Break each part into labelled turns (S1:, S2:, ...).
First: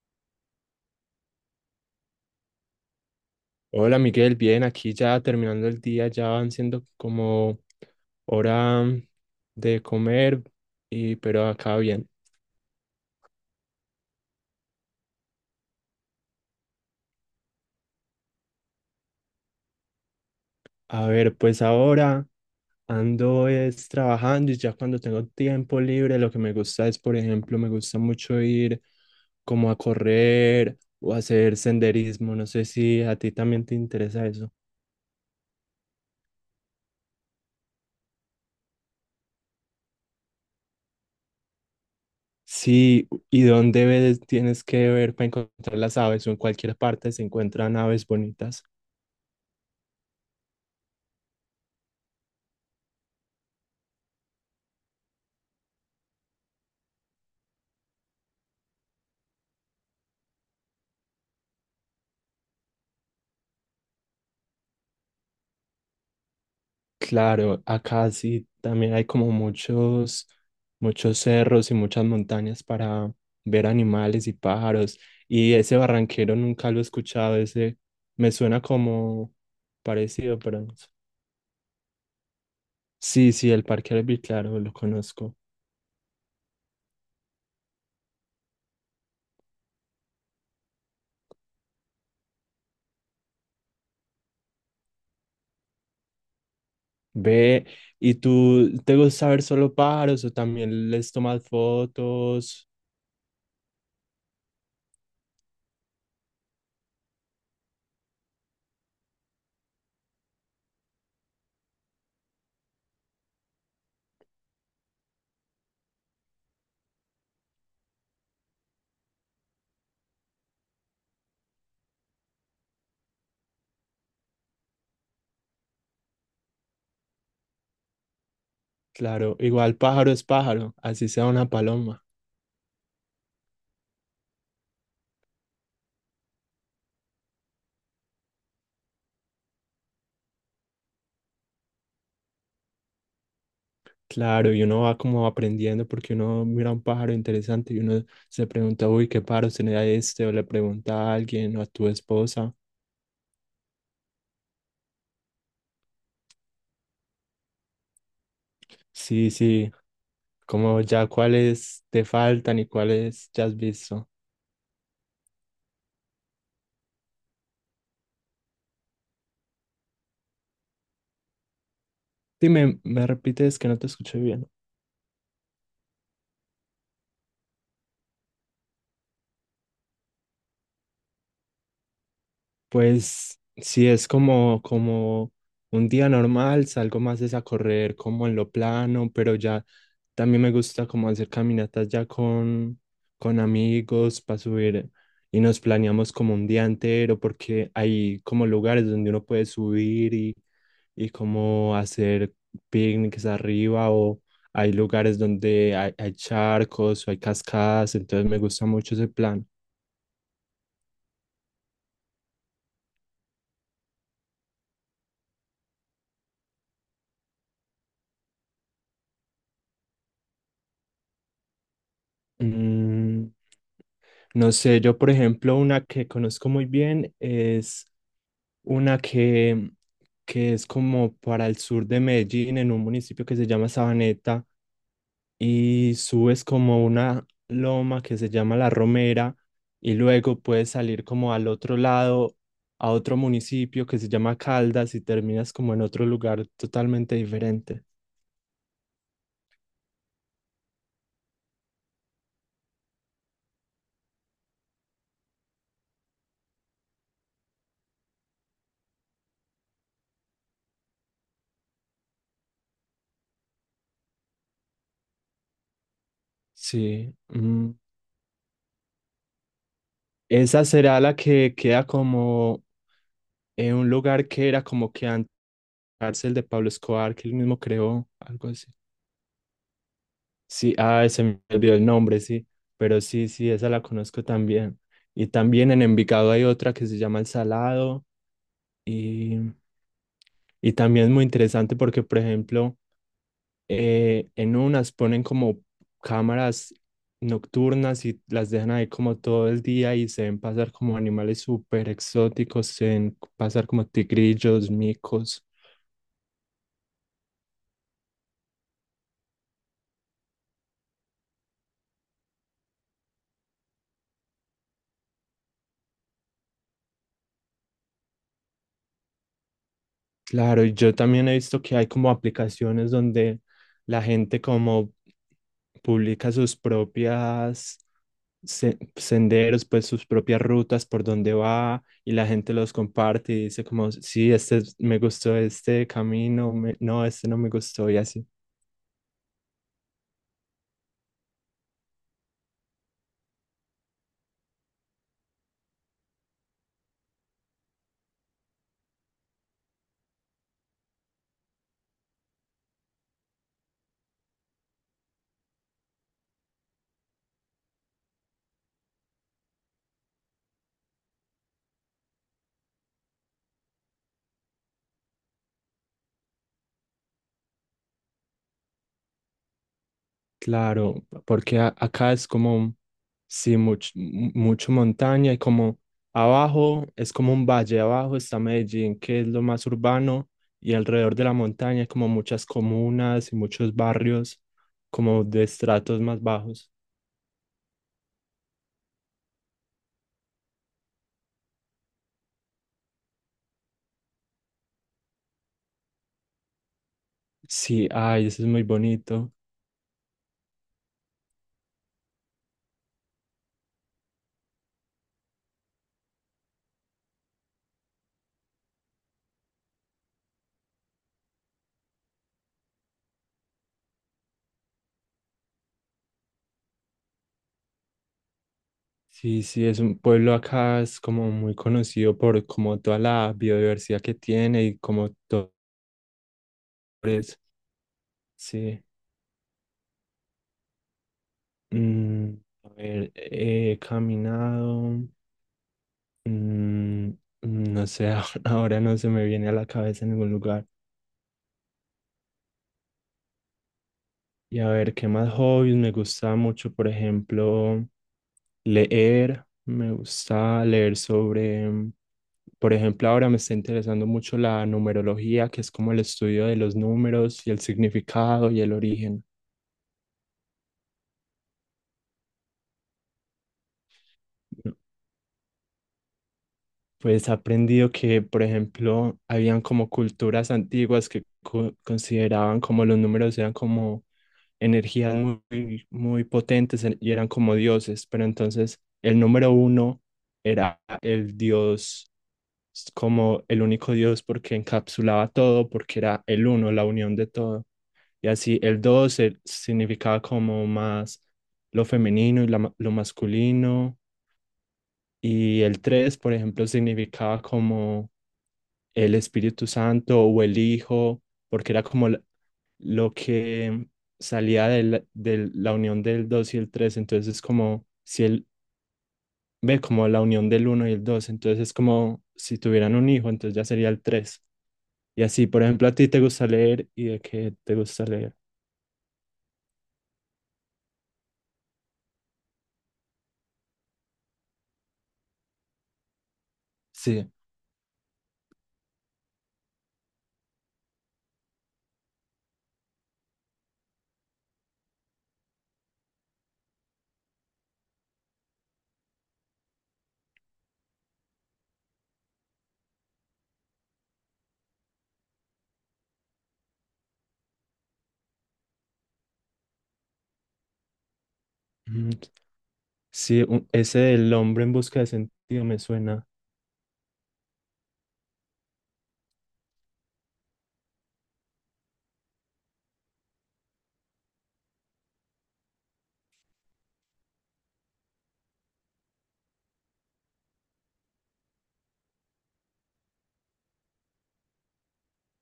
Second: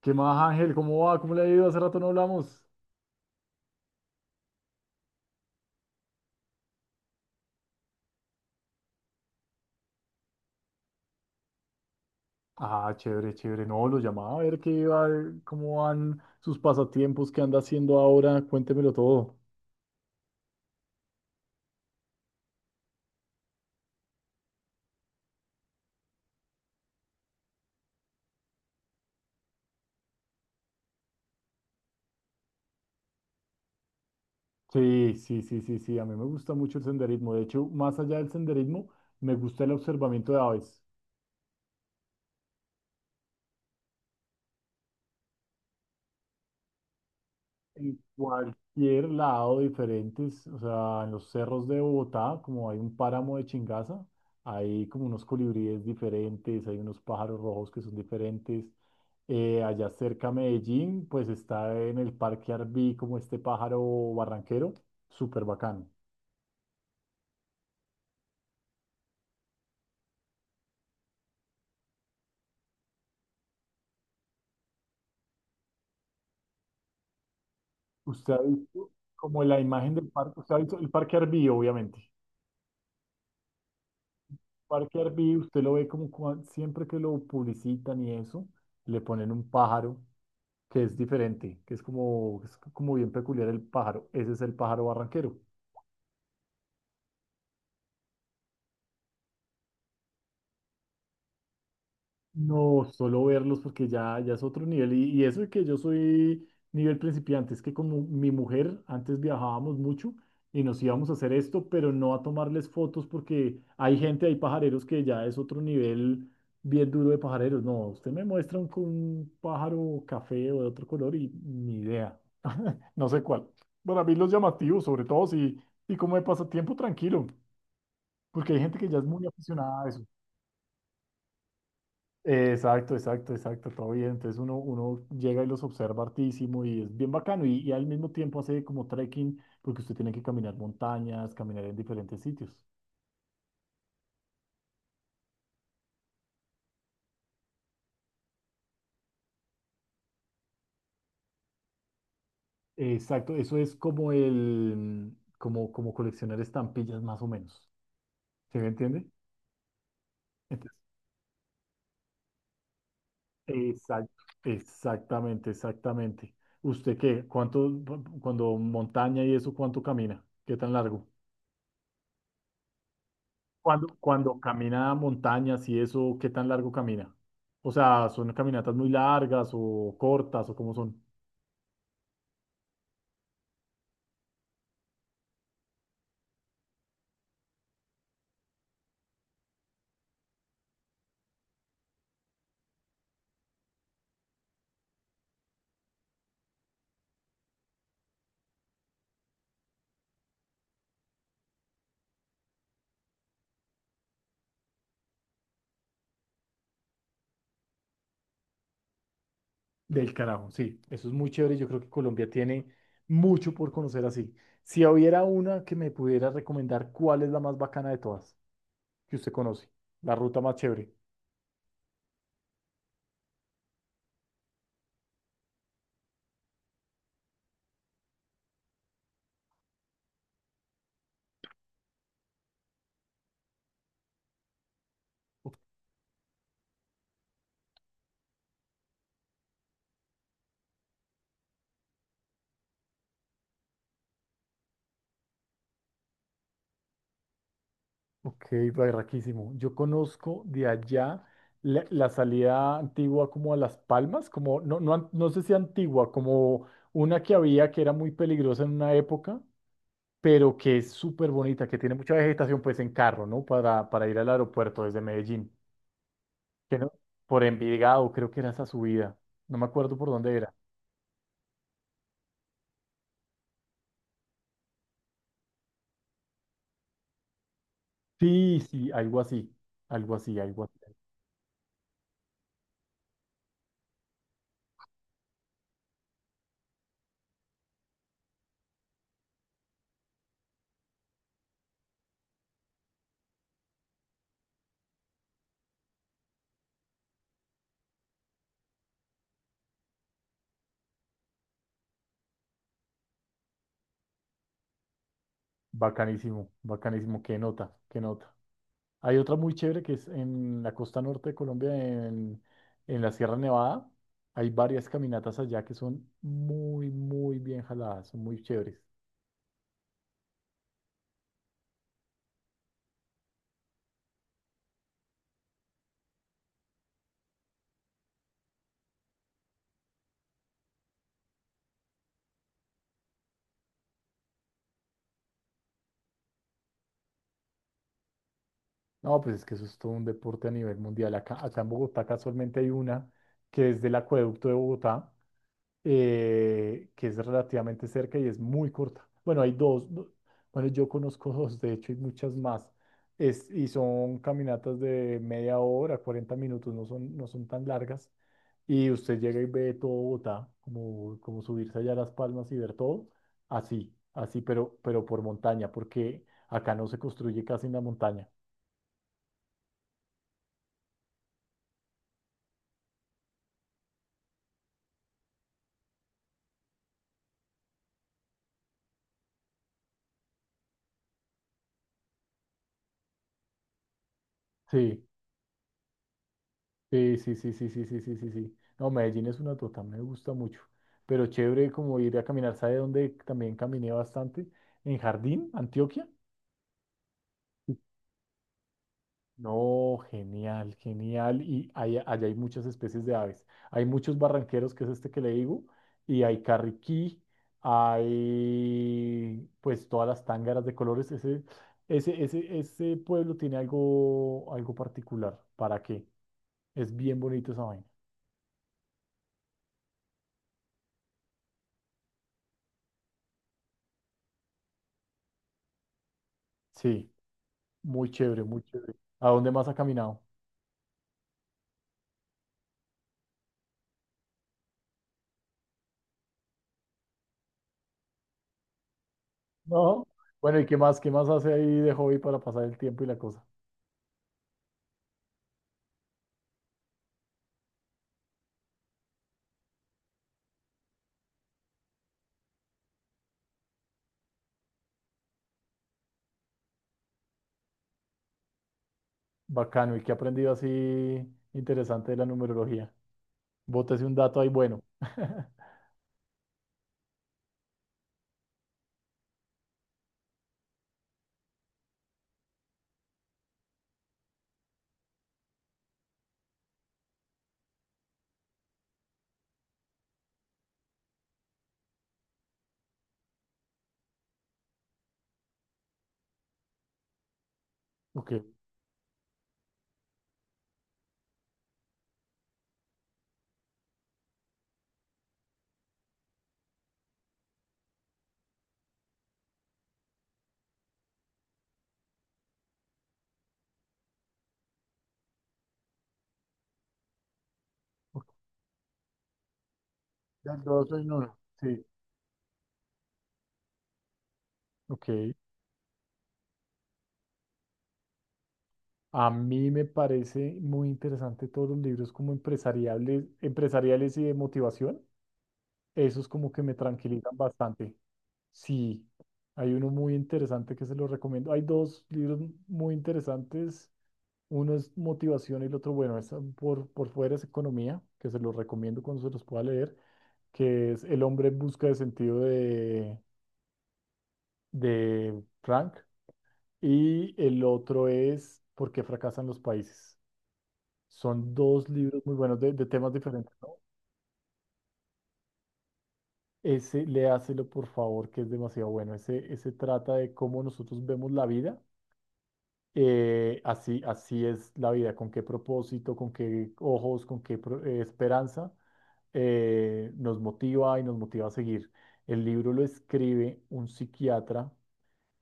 S1: ¿Qué más, Ángel? ¿Cómo va? ¿Cómo le ha ido? Hace rato no hablamos.
S2: Hola Miguel, bien, aquí ya terminando el día, ya van siendo como hora de comer, pero acá bien.
S1: Ah, chévere, chévere. No, lo llamaba a ver qué va, cómo van sus pasatiempos, qué anda haciendo ahora. Cuéntemelo todo.
S2: A ver, pues ahora ando es trabajando y ya cuando tengo tiempo libre, lo que me gusta es, por ejemplo, me gusta mucho ir como a correr o hacer senderismo. No sé si a ti también te interesa eso.
S1: Sí, sí, sí, sí, sí. A mí me gusta mucho el senderismo. De hecho, más allá del senderismo, me gusta el observamiento de aves.
S2: Sí, ¿y dónde ves, tienes que ver para encontrar las aves o en cualquier parte se encuentran
S1: En
S2: aves bonitas?
S1: cualquier lado diferentes, o sea, en los cerros de Bogotá, como hay un páramo de Chingaza, hay como unos colibríes diferentes, hay unos pájaros rojos que son diferentes. Allá cerca a Medellín, pues está en el Parque Arví como este pájaro barranquero, súper bacano.
S2: Claro, acá sí también hay como muchos cerros y muchas montañas para ver animales y pájaros. Y ese barranquero nunca lo he escuchado, ese
S1: Usted
S2: me
S1: ha
S2: suena
S1: visto
S2: como
S1: como la imagen del
S2: parecido,
S1: parque, usted ha
S2: pero no
S1: visto
S2: sé.
S1: el Parque Arví, obviamente.
S2: Sí, sí, el Parque Arví, claro, lo
S1: Parque
S2: conozco.
S1: Arví, usted lo ve como siempre que lo publicitan y eso, le ponen un pájaro que es diferente, que es como bien peculiar el pájaro. Ese es el pájaro barranquero.
S2: Ve, ¿y tú te gusta ver solo pájaros o también les tomas fotos?
S1: No, solo verlos porque ya, ya es otro nivel. Y eso de que yo soy nivel principiante, es que como mi mujer, antes viajábamos mucho y nos íbamos a hacer esto, pero no a tomarles fotos porque hay gente, hay pajareros que ya es otro nivel bien duro de pajareros. No, usted me muestra un pájaro café o de otro color y ni idea. No sé cuál. Para mí los llamativos, sobre todo si, y como de pasatiempo tranquilo, porque hay gente que ya es muy
S2: Claro, igual
S1: aficionada a eso.
S2: pájaro es pájaro, así sea una paloma.
S1: Exacto, exacto, exacto, todo bien. Entonces uno llega y los observa hartísimo y es bien bacano y al mismo tiempo hace como trekking porque usted tiene que caminar montañas, caminar en diferentes sitios.
S2: Claro, y uno va como aprendiendo porque uno mira un pájaro interesante y uno se pregunta, uy, ¿qué pájaro será este? O le pregunta a alguien o a tu esposa.
S1: Exacto, eso es como el, como, como coleccionar estampillas más o menos. ¿Se me entiende?
S2: Sí, sí,
S1: Entonces,
S2: como ya cuáles te faltan y cuáles ya has visto.
S1: exacto, exactamente, exactamente. ¿Usted qué? ¿Cuánto, cuando montaña y eso, cuánto camina? ¿Qué tan largo?
S2: Dime, me repites que no
S1: Cuando,
S2: te escuché
S1: cuando
S2: bien.
S1: camina montañas y eso, ¿qué tan largo camina? O sea, ¿son caminatas muy largas o cortas o cómo son?
S2: Pues sí, es como, como un día normal, salgo más es a correr como en lo plano, pero ya también me gusta como hacer caminatas ya con amigos para subir y nos planeamos como un día entero porque hay como lugares donde uno puede subir y como hacer picnics arriba o hay lugares donde hay charcos o hay cascadas, entonces me gusta mucho ese plan.
S1: Del carajo, sí, eso es muy chévere. Yo creo que Colombia tiene mucho por conocer así. Si hubiera una que me pudiera recomendar, ¿cuál es la más bacana de todas que usted conoce? La ruta más chévere.
S2: Mm, no sé, yo por ejemplo una que conozco muy bien es una que es como para el sur de Medellín, en un municipio que se llama Sabaneta, y subes como una loma que se llama La Romera, y luego puedes salir como al otro lado, a otro municipio que se llama Caldas, y terminas como en otro lugar totalmente diferente.
S1: Ok, barraquísimo. Yo conozco de allá la salida antigua como a Las Palmas, como no, no, no sé si antigua, como una que había que era muy peligrosa en una época pero que es súper bonita, que tiene mucha vegetación, pues en carro, ¿no? Para ir al aeropuerto desde Medellín, que no,
S2: Sí,
S1: por Envigado, creo que era esa subida, no me acuerdo por dónde era.
S2: esa será la que queda como en un lugar que era como que antes cárcel de Pablo Escobar, que él mismo creó, algo
S1: Sí,
S2: así.
S1: sí, algo así, algo así, algo
S2: Sí,
S1: así.
S2: ah, se me olvidó el nombre, sí, pero sí, sí, esa la conozco también. Y también en Envigado hay otra que se llama El Salado y, y también es muy interesante porque, por ejemplo, en unas ponen como cámaras nocturnas y las dejan ahí como todo el día y se ven pasar como animales súper exóticos, se ven pasar como tigrillos, micos.
S1: Bacanísimo, bacanísimo, qué nota, qué nota. Hay otra muy chévere que es en la costa norte de Colombia, en la Sierra Nevada. Hay varias caminatas allá que son muy, muy bien jaladas, son muy chéveres.
S2: Claro, y yo también he visto que hay como aplicaciones donde la gente como publica sus propias senderos, pues sus propias rutas por donde va y la gente los comparte y dice como, sí, me gustó este camino, no, este no me gustó y así.
S1: No, pues es que eso es todo un deporte a nivel mundial. Acá, acá en Bogotá casualmente hay una que es del acueducto de Bogotá, que es relativamente cerca y es muy corta. Bueno, hay dos, bueno, yo conozco dos, de hecho, y muchas más. Es, y son caminatas de media hora, 40 minutos, no son, no son tan largas. Y usted llega y ve todo Bogotá, como, como subirse allá a Las Palmas y ver todo, así, así, pero por montaña, porque acá no se construye casi en la montaña.
S2: Claro, porque acá es como, sí, mucho montaña y como abajo es como un valle, abajo está Medellín, que es lo más urbano, y alrededor de la montaña hay como muchas comunas y muchos barrios
S1: Sí.
S2: como de estratos más bajos.
S1: Sí, sí, sí, sí, sí, sí, sí, sí, sí. No, Medellín es una tota, me gusta mucho. Pero chévere como ir a caminar, ¿sabe dónde también caminé bastante? En Jardín, Antioquia.
S2: Sí, ay, eso es muy bonito.
S1: No, genial, genial. Y allá, allá hay muchas especies de aves. Hay muchos barranqueros, que es este que le digo, y hay carriquí, hay pues todas las tángaras de colores. Ese pueblo tiene algo, algo particular. ¿Para qué? Es bien bonito esa vaina.
S2: Sí, sí, es un pueblo acá, es como muy conocido por como toda la biodiversidad que tiene y como todo
S1: Sí.
S2: eso.
S1: Muy chévere, muy
S2: Sí.
S1: chévere. ¿A dónde más ha caminado?
S2: Mm, a ver, he caminado, mm, mm, no sé, ahora no se me viene a la cabeza
S1: No.
S2: en ningún
S1: Bueno, ¿y
S2: lugar.
S1: qué más? ¿Qué más hace ahí de hobby para pasar el tiempo y la cosa?
S2: Y a ver, ¿qué más hobbies? Me gusta mucho, por ejemplo, leer. Me gusta leer sobre, por ejemplo, ahora me está interesando mucho la numerología, que es como el estudio de los números y el significado y el origen.
S1: Bacano. ¿Y qué ha aprendido así interesante de la numerología? Bótese un dato ahí bueno.
S2: Pues he aprendido que, por ejemplo, habían como culturas antiguas que consideraban como los números eran como energías muy, muy potentes y eran como dioses, pero entonces el número uno era el dios, como el único dios porque encapsulaba todo, porque era el uno, la unión de todo. Y
S1: Ok.
S2: así el dos significaba como más lo femenino y la lo masculino. Y el tres, por ejemplo, significaba como el Espíritu Santo o el Hijo, porque era como lo que salía de la unión del 2 y el tres, entonces es como si
S1: Ok.
S2: él ve como la unión
S1: Del
S2: del uno
S1: dos
S2: y el
S1: en
S2: dos,
S1: uno.
S2: entonces es
S1: Sí.
S2: como si tuvieran un hijo, entonces ya sería el tres.
S1: Ok.
S2: Y así, por ejemplo, a ti te gusta leer y de qué te gusta leer.
S1: A mí me parece muy interesante todos los libros como empresariales, empresariales y de motivación. Esos como que me
S2: Sí.
S1: tranquilizan bastante. Sí. Hay uno muy interesante que se lo recomiendo. Hay dos libros muy interesantes. Uno es motivación y el otro, bueno, es por fuera es economía, que se los recomiendo cuando se los pueda leer, que es El hombre en busca de sentido de Frank. Y el otro es ¿Por qué fracasan los países? Son dos
S2: Mm,
S1: libros muy buenos de temas
S2: sí,
S1: diferentes, ¿no?
S2: ese del hombre en busca de sentido me suena.
S1: Ese, léaselo por favor, que es demasiado bueno. Ese trata de cómo nosotros vemos la vida. Así, así es la vida, con qué propósito, con qué ojos, con qué esperanza. Nos motiva y nos motiva a seguir. El libro lo escribe un psiquiatra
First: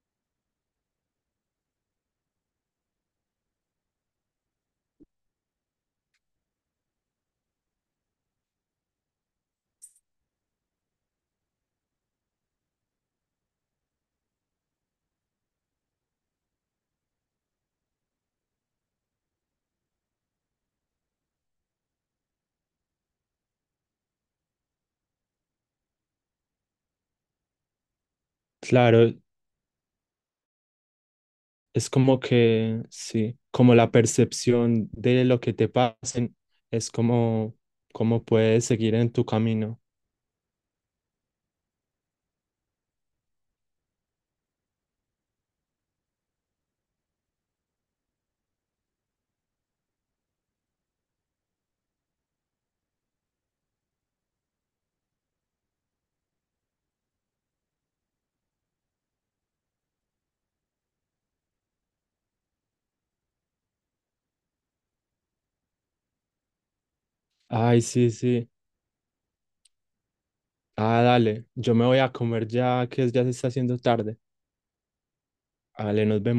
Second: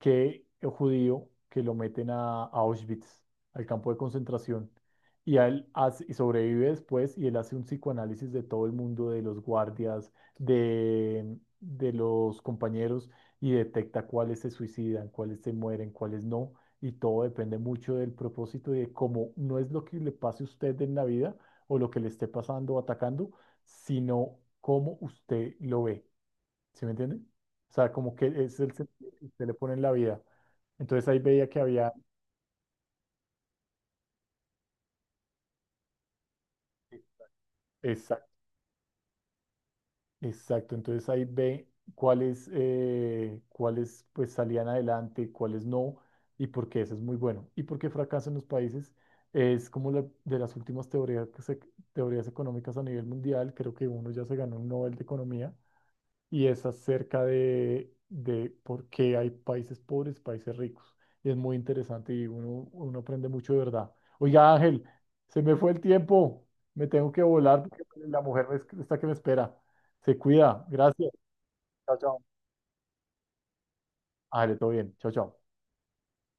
S1: que el judío que lo meten a Auschwitz, al campo de concentración, y, y sobrevive después y él hace un psicoanálisis de todo el mundo, de los guardias, de los compañeros, y detecta cuáles se suicidan, cuáles se mueren, cuáles no, y todo depende mucho del propósito y de cómo no es lo que le pase a usted en la vida o lo que le esté pasando o atacando, sino cómo usted lo ve. ¿Sí me entiende? O sea, como que es el sentido
S2: Claro,
S1: que usted le pone en la vida. Entonces ahí veía que
S2: es
S1: había...
S2: como que, sí, como la percepción de lo que te pasen es como, como
S1: Exacto,
S2: puedes seguir en tu camino.
S1: exacto. Entonces ahí ve cuáles, cuáles pues salían adelante, cuáles no, y por qué eso es muy bueno. Y por qué fracasan los países es como de las últimas teorías, teorías económicas a nivel mundial. Creo que uno ya se ganó un Nobel de Economía y es acerca de por qué hay países pobres, países ricos. Y es muy interesante y uno aprende mucho de verdad. Oiga, Ángel, se me fue el tiempo. Me tengo que volar
S2: Ay,
S1: porque
S2: sí,
S1: la mujer
S2: sí.
S1: está que me espera. Se cuida.
S2: Ah,
S1: Gracias.
S2: dale, yo me
S1: Chao,
S2: voy a
S1: chao.
S2: comer ya que ya se está haciendo tarde.
S1: Ángel, todo bien. Chao, chao.
S2: Dale, nos vemos.